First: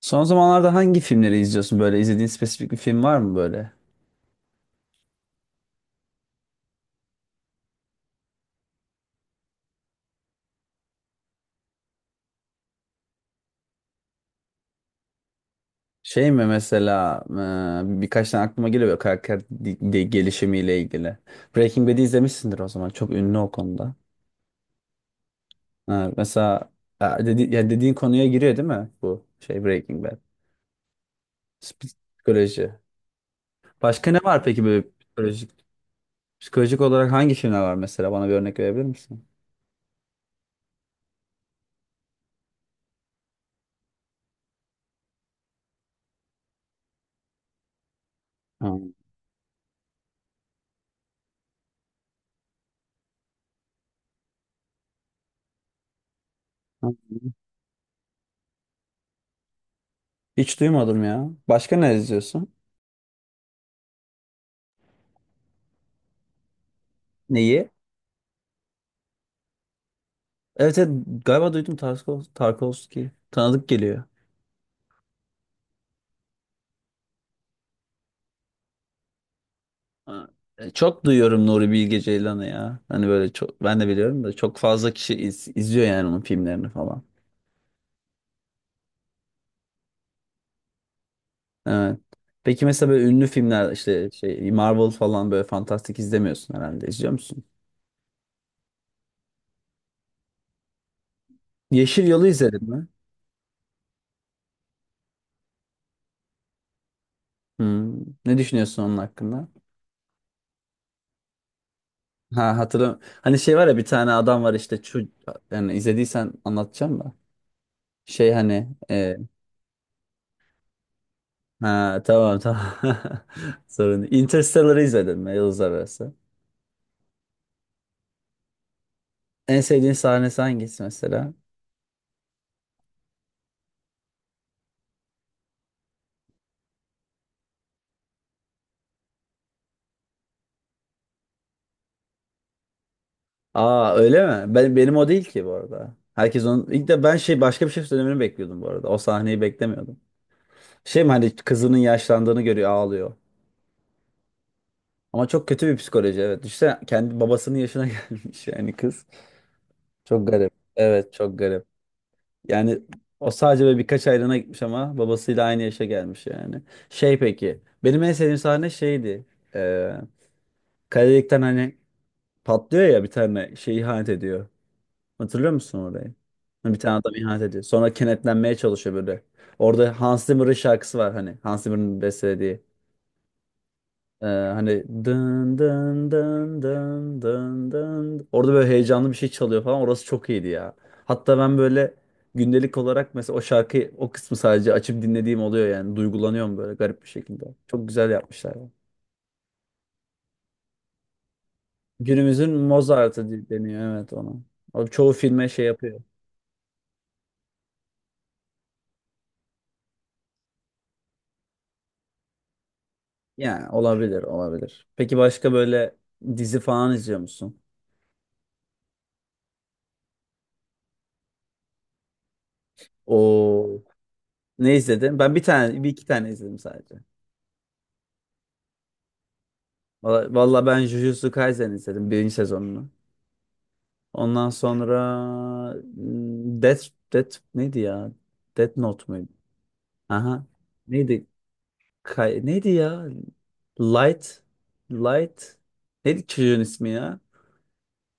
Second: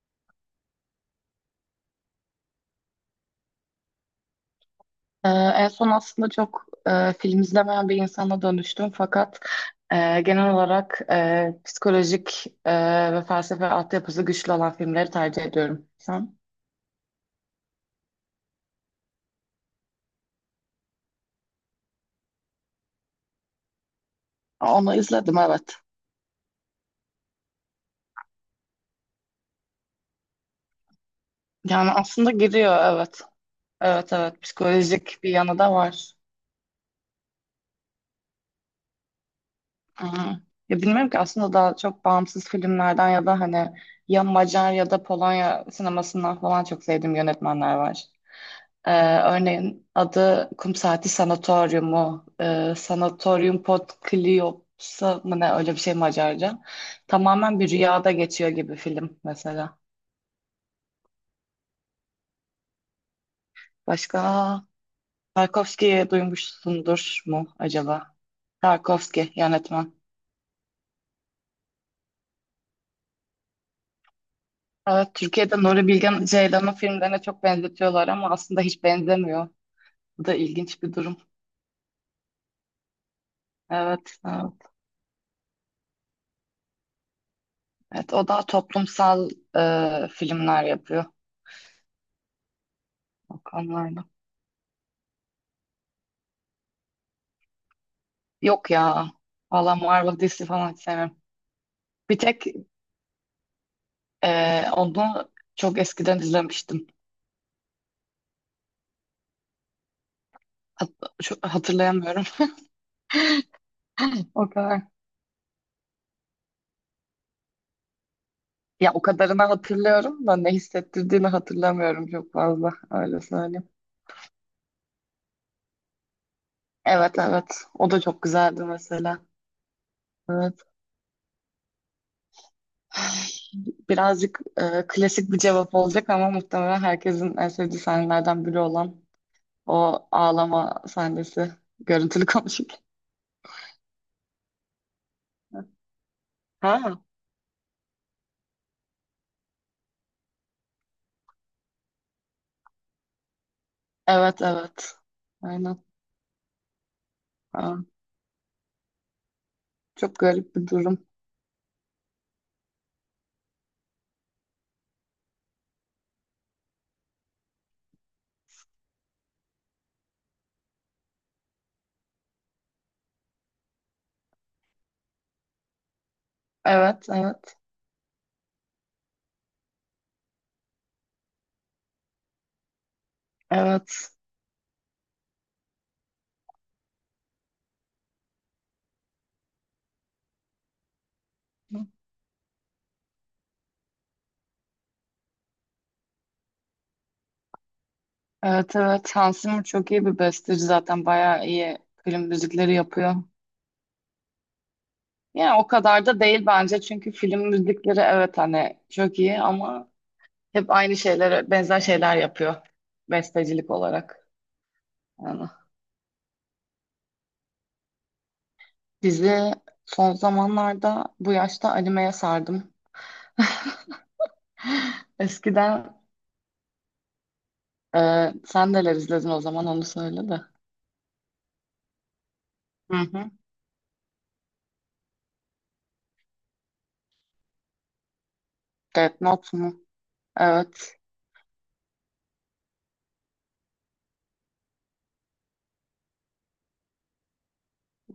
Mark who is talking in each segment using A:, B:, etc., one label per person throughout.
A: Son zamanlarda hangi filmleri izliyorsun böyle? İzlediğin spesifik bir film var mı böyle?
B: En son aslında çok film izlemeyen bir insana dönüştüm fakat genel olarak psikolojik ve felsefe altyapısı güçlü olan filmleri tercih ediyorum.
A: Şey
B: Sen?
A: mi mesela birkaç tane aklıma geliyor böyle karakter gelişimiyle ilgili. Breaking Bad'i izlemişsindir o zaman. Çok ünlü o konuda.
B: Onu izledim, evet.
A: Ha, mesela ya dediğin konuya giriyor değil mi bu şey Breaking Bad?
B: Yani aslında
A: Psikoloji.
B: giriyor, evet.
A: Başka
B: Evet,
A: ne
B: evet,
A: var peki böyle
B: psikolojik bir yanı da var.
A: psikolojik olarak hangi filmler var mesela? Bana bir örnek verebilir misin?
B: Hı hı. Ya bilmiyorum ki, aslında daha çok bağımsız filmlerden ya da hani ya Macar ya da Polonya sinemasından falan çok sevdiğim yönetmenler var.
A: Ha,
B: Ee, örneğin adı Kum Saati Sanatoryumu, Sanatorium Potkliopsa mı ne, öyle bir şey Macarca.
A: ha.
B: Tamamen bir rüyada geçiyor gibi film mesela.
A: Hiç duymadım ya. Başka ne izliyorsun?
B: Başka Tarkovski'yi duymuşsundur mu
A: Neyi?
B: acaba? Tarkovski yönetmen.
A: Evet, evet, galiba duydum Tarkovski. Tanıdık geliyor.
B: Evet, Türkiye'de Nuri Bilge Ceylan'ın filmlerine çok benzetiyorlar ama aslında hiç benzemiyor.
A: Ha,
B: Bu da ilginç bir
A: çok
B: durum.
A: duyuyorum Nuri Bilge Ceylan'ı ya. Hani böyle çok ben de
B: Evet,
A: biliyorum da çok
B: evet.
A: fazla kişi izliyor yani onun filmlerini falan.
B: Evet, o daha toplumsal filmler yapıyor
A: Evet. Peki mesela böyle ünlü
B: o
A: filmler
B: konularda.
A: işte şey Marvel falan böyle fantastik izlemiyorsun herhalde. İzliyor musun?
B: Yok ya. Valla Marvel DC falan hiç sevmem.
A: Yeşil
B: Bir
A: Yol'u
B: tek
A: izledin mi?
B: onu çok eskiden izlemiştim.
A: Hmm. Ne düşünüyorsun onun hakkında?
B: Hat hatırlayamıyorum.
A: Ha, hatırlam. Hani şey var ya bir tane adam
B: O
A: var işte
B: kadar.
A: şu yani izlediysen anlatacağım da. Şey hani
B: Ya o
A: e,
B: kadarını hatırlıyorum da ne hissettirdiğini
A: Ha,
B: hatırlamıyorum çok
A: tamam, tamam.
B: fazla. Öyle söyleyeyim.
A: Sorun değil. Interstellar'ı izledim mi, Yıldız Arası?
B: Evet, evet. O da çok güzeldi mesela.
A: En sevdiğin sahnesi
B: Evet.
A: hangisi mesela?
B: Birazcık klasik bir cevap olacak ama muhtemelen herkesin en sevdiği sahnelerden biri olan o ağlama sahnesi. Görüntülü konuşurken.
A: Aa, öyle mi? Benim o değil ki bu arada. Herkes onun ilk de
B: Ha,
A: ben şey başka bir şey söylemeni bekliyordum bu arada. O sahneyi beklemiyordum. Şey mi hani kızının yaşlandığını görüyor, ağlıyor.
B: evet, evet.
A: Ama çok kötü bir
B: Aynen.
A: psikoloji, evet. İşte kendi babasının yaşına gelmiş yani kız.
B: Çok
A: Çok garip.
B: garip bir durum.
A: Evet, çok garip. Yani o sadece böyle birkaç aylığına gitmiş ama babasıyla aynı yaşa gelmiş yani. Şey peki. Benim en sevdiğim sahne şeydi. Ee, kaledelikten hani patlıyor ya, bir tane şey ihanet ediyor. Hatırlıyor musun orayı? Bir tane
B: Evet,
A: adam ihanet
B: evet,
A: ediyor. Sonra kenetlenmeye çalışıyor böyle. Orada Hans Zimmer'ın şarkısı var hani. Hans Zimmer'ın bestelediği.
B: evet.
A: Hani dın dın dın dın dın dın. Orada böyle heyecanlı bir şey çalıyor falan. Orası çok iyiydi ya. Hatta ben böyle gündelik olarak mesela o şarkıyı, o kısmı sadece açıp dinlediğim oluyor yani. Duygulanıyorum böyle garip bir şekilde. Çok güzel yapmışlar, ya.
B: Evet, evet. Hans Zimmer çok iyi bir besteci zaten. Bayağı iyi film
A: Günümüzün
B: müzikleri yapıyor.
A: Mozart'ı deniyor evet ona. O çoğu filme
B: Yani
A: şey
B: o
A: yapıyor.
B: kadar da değil bence. Çünkü film müzikleri evet hani çok iyi ama hep aynı şeylere benzer şeyler yapıyor.
A: Yani
B: Bestecilik
A: olabilir,
B: olarak.
A: olabilir. Peki
B: Yani
A: başka böyle dizi falan izliyor musun?
B: dizi son zamanlarda bu yaşta animeye sardım.
A: O, ne izledin? Ben bir
B: Eskiden
A: iki tane izledim sadece.
B: sen neler izledin o zaman, onu
A: Valla
B: söyle de.
A: valla ben Jujutsu Kaisen izledim birinci sezonunu.
B: Hı hı.
A: Ondan sonra hmm, Death, Death neydi ya? Death Note
B: Death
A: muydu?
B: Note mu?
A: Aha.
B: Evet.
A: Neydi? Neydi ya? Light. Light. Neydi çocuğun ismi ya?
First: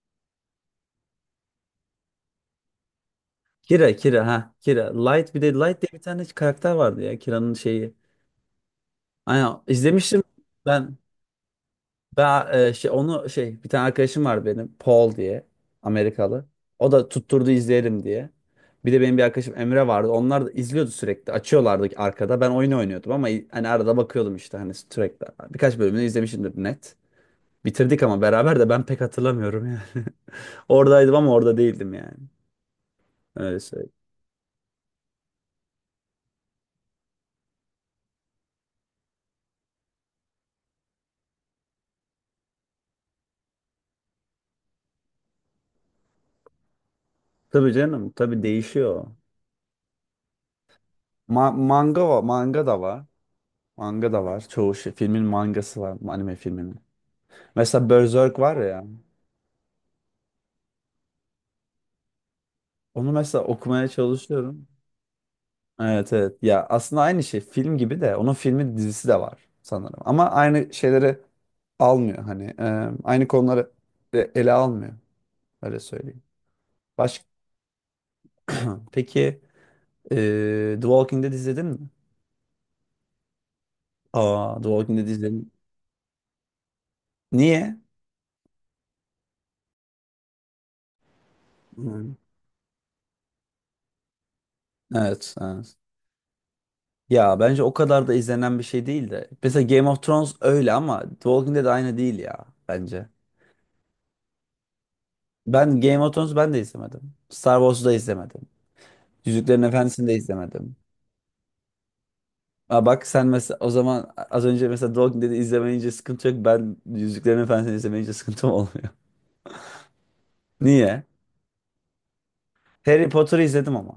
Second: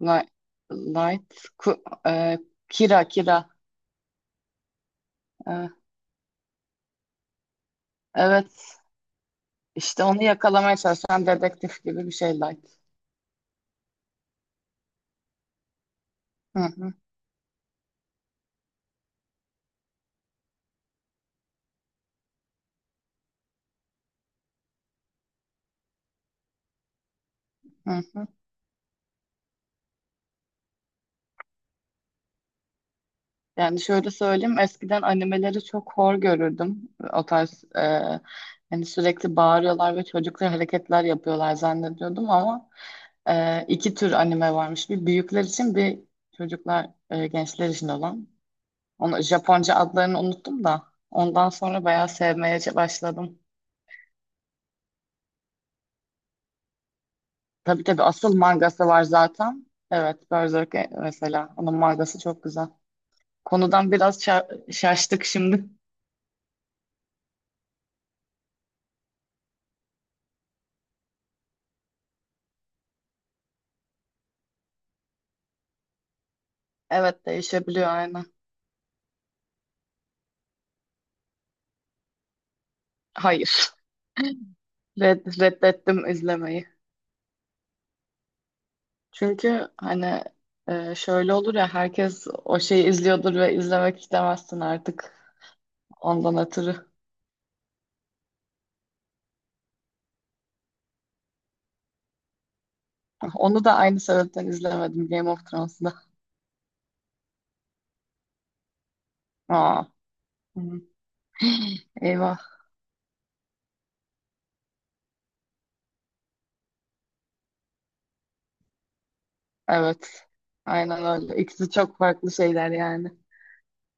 B: Light, light ku- e, Kira Kira.
A: Kira, Kira, ha. Kira. Light, bir de
B: E,
A: Light diye bir tane karakter vardı ya. Kira'nın şeyi.
B: evet.
A: Aynen,
B: İşte onu
A: izlemiştim
B: yakalamaya
A: ben.
B: çalışan dedektif gibi bir şey
A: Ben
B: Light.
A: şey, onu şey, bir tane arkadaşım var benim, Paul diye, Amerikalı.
B: Hı
A: O
B: hı,
A: da tutturdu izleyelim diye. Bir de benim bir arkadaşım Emre vardı. Onlar da izliyordu sürekli. Açıyorlardı arkada. Ben oyun oynuyordum ama hani arada bakıyordum işte, hani sürekli. Birkaç bölümünü izlemişimdir net.
B: hı
A: Bitirdik ama
B: hı.
A: beraber, de ben pek hatırlamıyorum yani. Oradaydım ama orada değildim yani. Öyle
B: Yani
A: söyleyeyim.
B: şöyle söyleyeyim, eskiden animeleri çok hor görürdüm. O tarz hani sürekli bağırıyorlar ve çocuklar hareketler yapıyorlar zannediyordum ama iki tür anime varmış. Bir büyükler için, bir çocuklar, gençler
A: Tabii
B: için
A: canım,
B: olan.
A: tabii değişiyor.
B: Onu Japonca adlarını unuttum da ondan
A: Ma
B: sonra
A: manga
B: bayağı
A: var,
B: sevmeye
A: manga da var.
B: başladım.
A: Manga da var. Çoğu şey. Filmin mangası var. Anime filminin.
B: Tabii
A: Mesela
B: tabii asıl
A: Berserk var ya.
B: mangası var zaten. Evet Berserk mesela onun mangası çok güzel.
A: Onu mesela okumaya
B: Konudan biraz
A: çalışıyorum.
B: şaştık şimdi.
A: Evet, evet. Ya aslında aynı şey film gibi de, onun filmi dizisi de var sanırım. Ama aynı şeyleri almıyor hani, aynı konuları ele almıyor, öyle söyleyeyim. Baş
B: Evet değişebiliyor aynen.
A: peki, e, The Walking Dead izledin mi?
B: Hayır.
A: Aa, The Walking Dead izledim.
B: Reddettim izlemeyi.
A: Niye?
B: Çünkü hani şöyle olur ya,
A: Hmm.
B: herkes o şeyi izliyordur ve izlemek istemezsin artık
A: Evet, evet.
B: ondan ötürü.
A: Ya bence o kadar da izlenen bir şey değil de. Mesela Game of Thrones öyle ama The Walking Dead aynı değil ya bence.
B: Onu da aynı sebepten izlemedim, Game of
A: Ben
B: Thrones'da.
A: Game of Thrones, ben de izlemedim. Star Wars'u da izlemedim. Yüzüklerin
B: Aa,
A: Efendisi'ni de
B: hı,
A: izlemedim.
B: eyvah.
A: Aa, bak sen mesela, o zaman az önce mesela Dog dedi, izlemeyince sıkıntı yok. Ben Yüzüklerin Efendisi'ni izlemeyince sıkıntım olmuyor.
B: Evet.
A: Niye?
B: Aynen öyle. İkisi çok farklı şeyler
A: Harry
B: yani.
A: Potter'ı izledim ama.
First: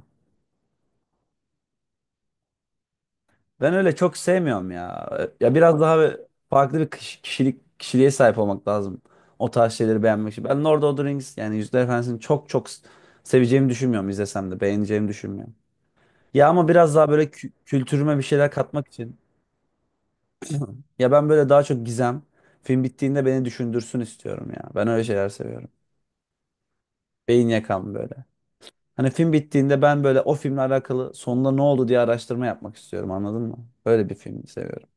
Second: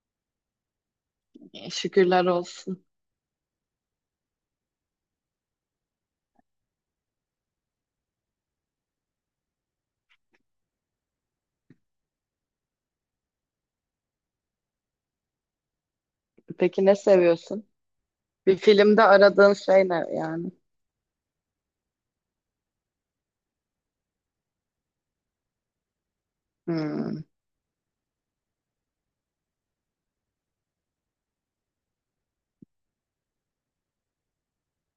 B: Şükürler olsun.
A: Ben öyle çok sevmiyorum ya. Ya biraz daha böyle farklı bir kiş- kişilik kişiliğe sahip olmak lazım. O tarz şeyleri beğenmek için. Ben Lord of the Rings, yani Yüzüklerin Efendisi'ni çok çok seveceğimi düşünmüyorum, izlesem de beğeneceğimi düşünmüyorum. Ya ama
B: Peki
A: biraz
B: ne
A: daha böyle
B: seviyorsun?
A: kültürüme bir şeyler
B: Bir
A: katmak
B: filmde
A: için.
B: aradığın şey ne yani?
A: Ya ben böyle daha çok gizem. Film bittiğinde beni düşündürsün istiyorum ya. Ben öyle şeyler seviyorum.
B: Hmm.
A: Beyin yakan böyle. Hani film bittiğinde ben böyle o filmle alakalı sonunda ne oldu diye araştırma yapmak istiyorum, anladın mı? Böyle bir film seviyorum.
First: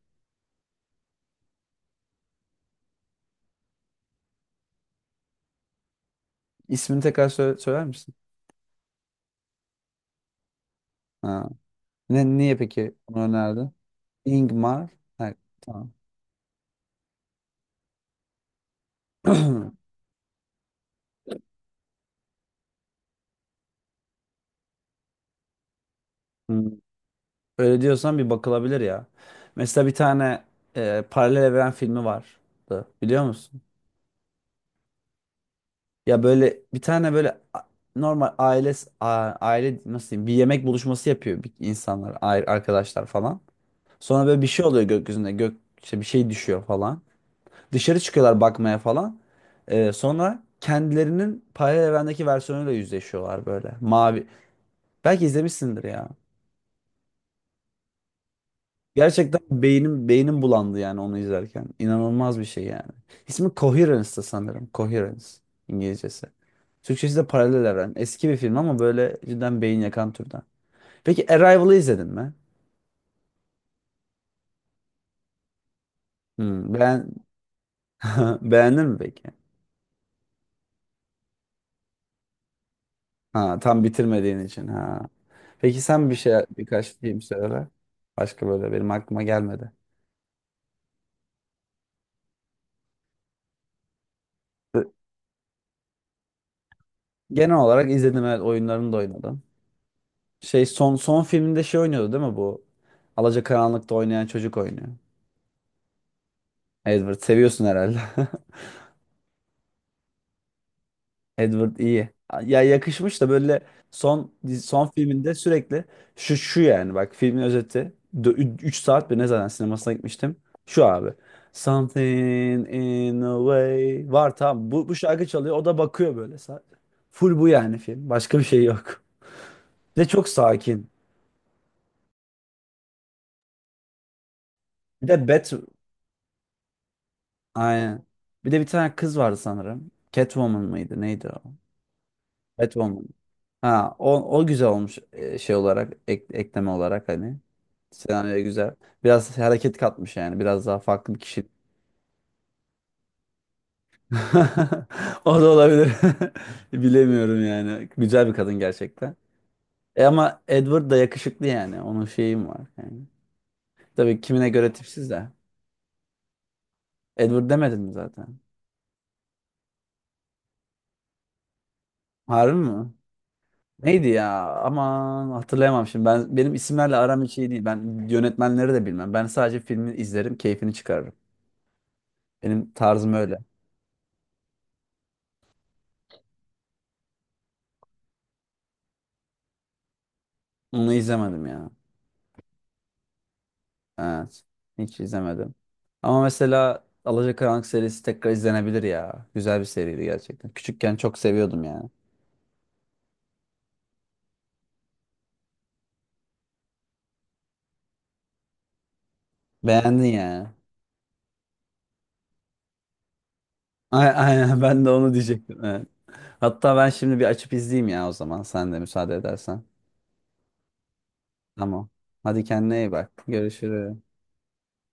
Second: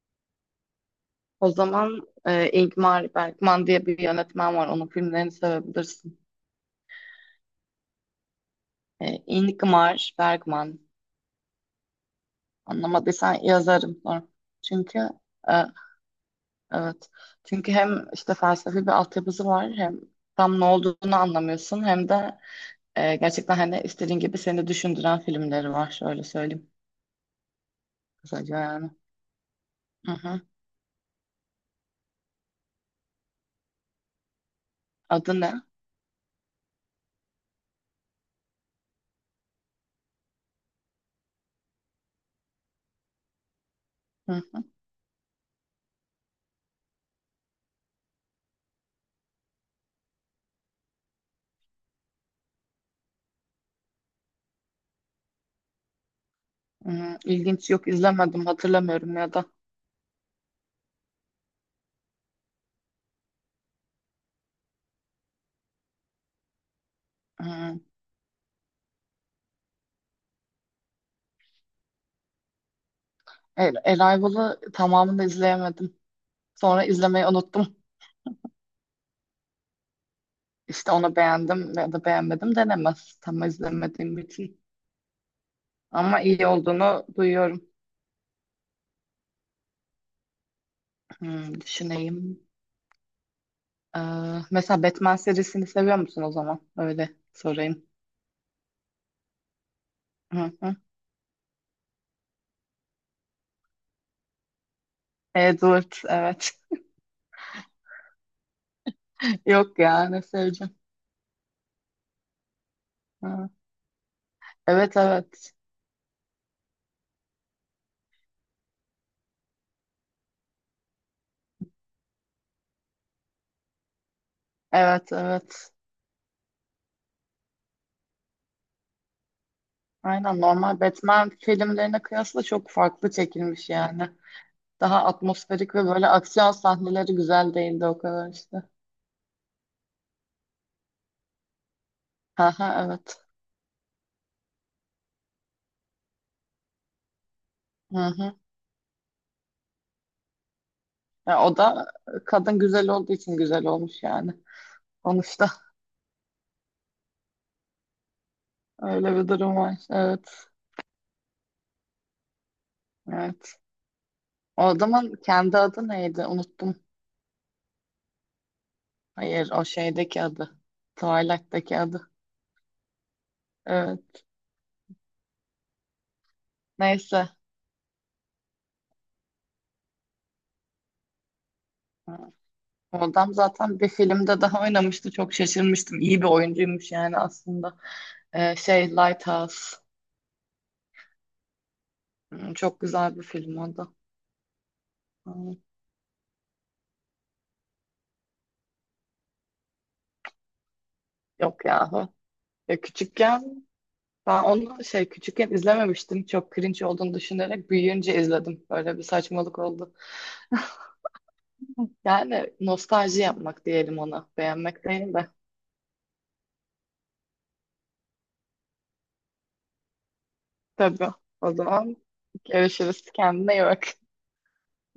B: O zaman Ingmar Bergman diye bir yönetmen var. Onun filmlerini sevebilirsin.
A: İsmini tekrar söyler misin?
B: E, Ingmar Bergman.
A: Ha. Niye peki onu
B: Anlamadıysan
A: önerdin?
B: yazarım sonra.
A: Ingmar.
B: Çünkü
A: Ha,
B: e,
A: tamam.
B: evet. Çünkü hem işte felsefi bir altyapısı var, hem tam ne olduğunu anlamıyorsun, hem de gerçekten hani istediğin gibi seni düşündüren filmleri var. Şöyle söyleyeyim,
A: Hmm. Öyle diyorsan bir
B: kısaca
A: bakılabilir
B: yani.
A: ya. Mesela bir
B: Hı hı.
A: tane paralel evren filmi vardı. Biliyor musun?
B: Adı ne?
A: Ya böyle bir tane böyle normal aile, nasıl diyeyim, bir yemek buluşması yapıyor, insanlar, arkadaşlar falan. Sonra böyle bir
B: Hı.
A: şey oluyor gökyüzünde, gök işte bir şey düşüyor falan. Dışarı çıkıyorlar bakmaya falan. Sonra kendilerinin paralel evrendeki versiyonuyla yüzleşiyorlar böyle. Mavi. Belki izlemişsindir ya.
B: Hmm, ilginç, yok izlemedim, hatırlamıyorum ya
A: Gerçekten
B: da.
A: beynim bulandı yani onu izlerken. İnanılmaz bir şey yani. İsmi Coherence'da sanırım. Coherence, İngilizcesi. Türkçesi de Paralel
B: Hmm.
A: Evren. Eski bir film ama böyle cidden beyin yakan türden. Peki Arrival'ı izledin mi?
B: Arrival'ı tamamını da izleyemedim.
A: Hmm,
B: Sonra
A: beğen...
B: izlemeyi unuttum.
A: Beğendin mi peki?
B: İşte onu beğendim ya da beğenmedim denemez. Tam
A: Ha, tam
B: izlemediğim
A: bitirmediğin
B: için.
A: için. Ha. Peki sen bir
B: Ama
A: şey,
B: iyi
A: birkaç
B: olduğunu
A: film
B: duyuyorum.
A: söyle. Başka böyle benim aklıma gelmedi.
B: Hmm, düşüneyim. Ee, mesela Batman serisini seviyor musun o zaman? Öyle
A: Genel
B: sorayım.
A: olarak izledim, evet, oyunlarını da oynadım.
B: Hı
A: Şey,
B: hı.
A: son filminde şey oynuyordu değil mi bu? Alacakaranlık'ta oynayan çocuk oynuyor.
B: Edward evet.
A: Edward seviyorsun herhalde.
B: Yok ya, ne seveceğim.
A: Edward iyi. Ya yakışmış da
B: Ha.
A: böyle, son son
B: Evet,
A: filminde
B: evet.
A: sürekli şu, yani bak filmin özeti 3 saat, bir ne zaten sinemasına gitmiştim. Şu abi. Something in a way. Var, tamam. Bu
B: Evet,
A: şarkı çalıyor. O
B: evet.
A: da bakıyor böyle, sadece. Full bu yani film. Başka bir şey yok. Bir de çok
B: Aynen, normal
A: sakin.
B: Batman filmlerine kıyasla çok farklı çekilmiş yani. Daha
A: Bir de Bat,
B: atmosferik ve böyle aksiyon sahneleri güzel değildi o
A: aynen.
B: kadar
A: Bir de
B: işte.
A: bir tane kız vardı sanırım. Catwoman mıydı? Neydi o?
B: Aha,
A: Catwoman.
B: evet.
A: Ha, o güzel olmuş, şey olarak, ekleme olarak hani.
B: Hı hı.
A: Senaryoya güzel. Biraz hareket katmış yani. Biraz daha farklı bir
B: Ya
A: kişi.
B: o da kadın güzel olduğu için güzel olmuş yani.
A: O da
B: Sonuçta
A: olabilir. Bilemiyorum yani. Güzel bir kadın gerçekten.
B: öyle bir durum var.
A: Ama
B: Evet.
A: Edward da yakışıklı yani. Onun şeyim var yani.
B: Evet.
A: Tabii kimine
B: O
A: göre tipsiz
B: adamın
A: de.
B: kendi adı neydi? Unuttum.
A: Edward demedin mi zaten?
B: Hayır, o şeydeki adı. Twilight'teki adı.
A: Harbi mi? Neydi
B: Evet.
A: ya? Aman, hatırlayamam şimdi. Benim isimlerle aram
B: Neyse.
A: hiç iyi değil. Ben yönetmenleri de bilmem. Ben sadece filmi izlerim, keyfini çıkarırım. Benim
B: O
A: tarzım
B: adam
A: öyle.
B: zaten bir filmde daha oynamıştı. Çok şaşırmıştım. İyi bir oyuncuymuş yani aslında. Şey Lighthouse.
A: Onu izlemedim ya.
B: Hmm, çok güzel bir film o da.
A: Evet. Hiç
B: Hmm,
A: izlemedim. Ama mesela Alacakaranlık serisi tekrar izlenebilir ya. Güzel bir seriydi gerçekten. Küçükken çok seviyordum
B: yok
A: yani.
B: ya. Ya küçükken ben onu şey küçükken izlememiştim. Çok cringe olduğunu düşünerek büyüyünce izledim. Böyle bir saçmalık oldu.
A: Beğendin yani.
B: Yani nostalji yapmak diyelim
A: Ay-
B: ona.
A: Aynen
B: Beğenmek
A: ben de onu
B: değil de.
A: diyecektim. Evet. Hatta ben şimdi bir açıp izleyeyim ya, o zaman, sen de müsaade edersen.
B: Tabii. O
A: Tamam.
B: zaman
A: Hadi, kendine iyi
B: görüşürüz.
A: bak.
B: Kendine iyi bak.
A: Görüşürüz.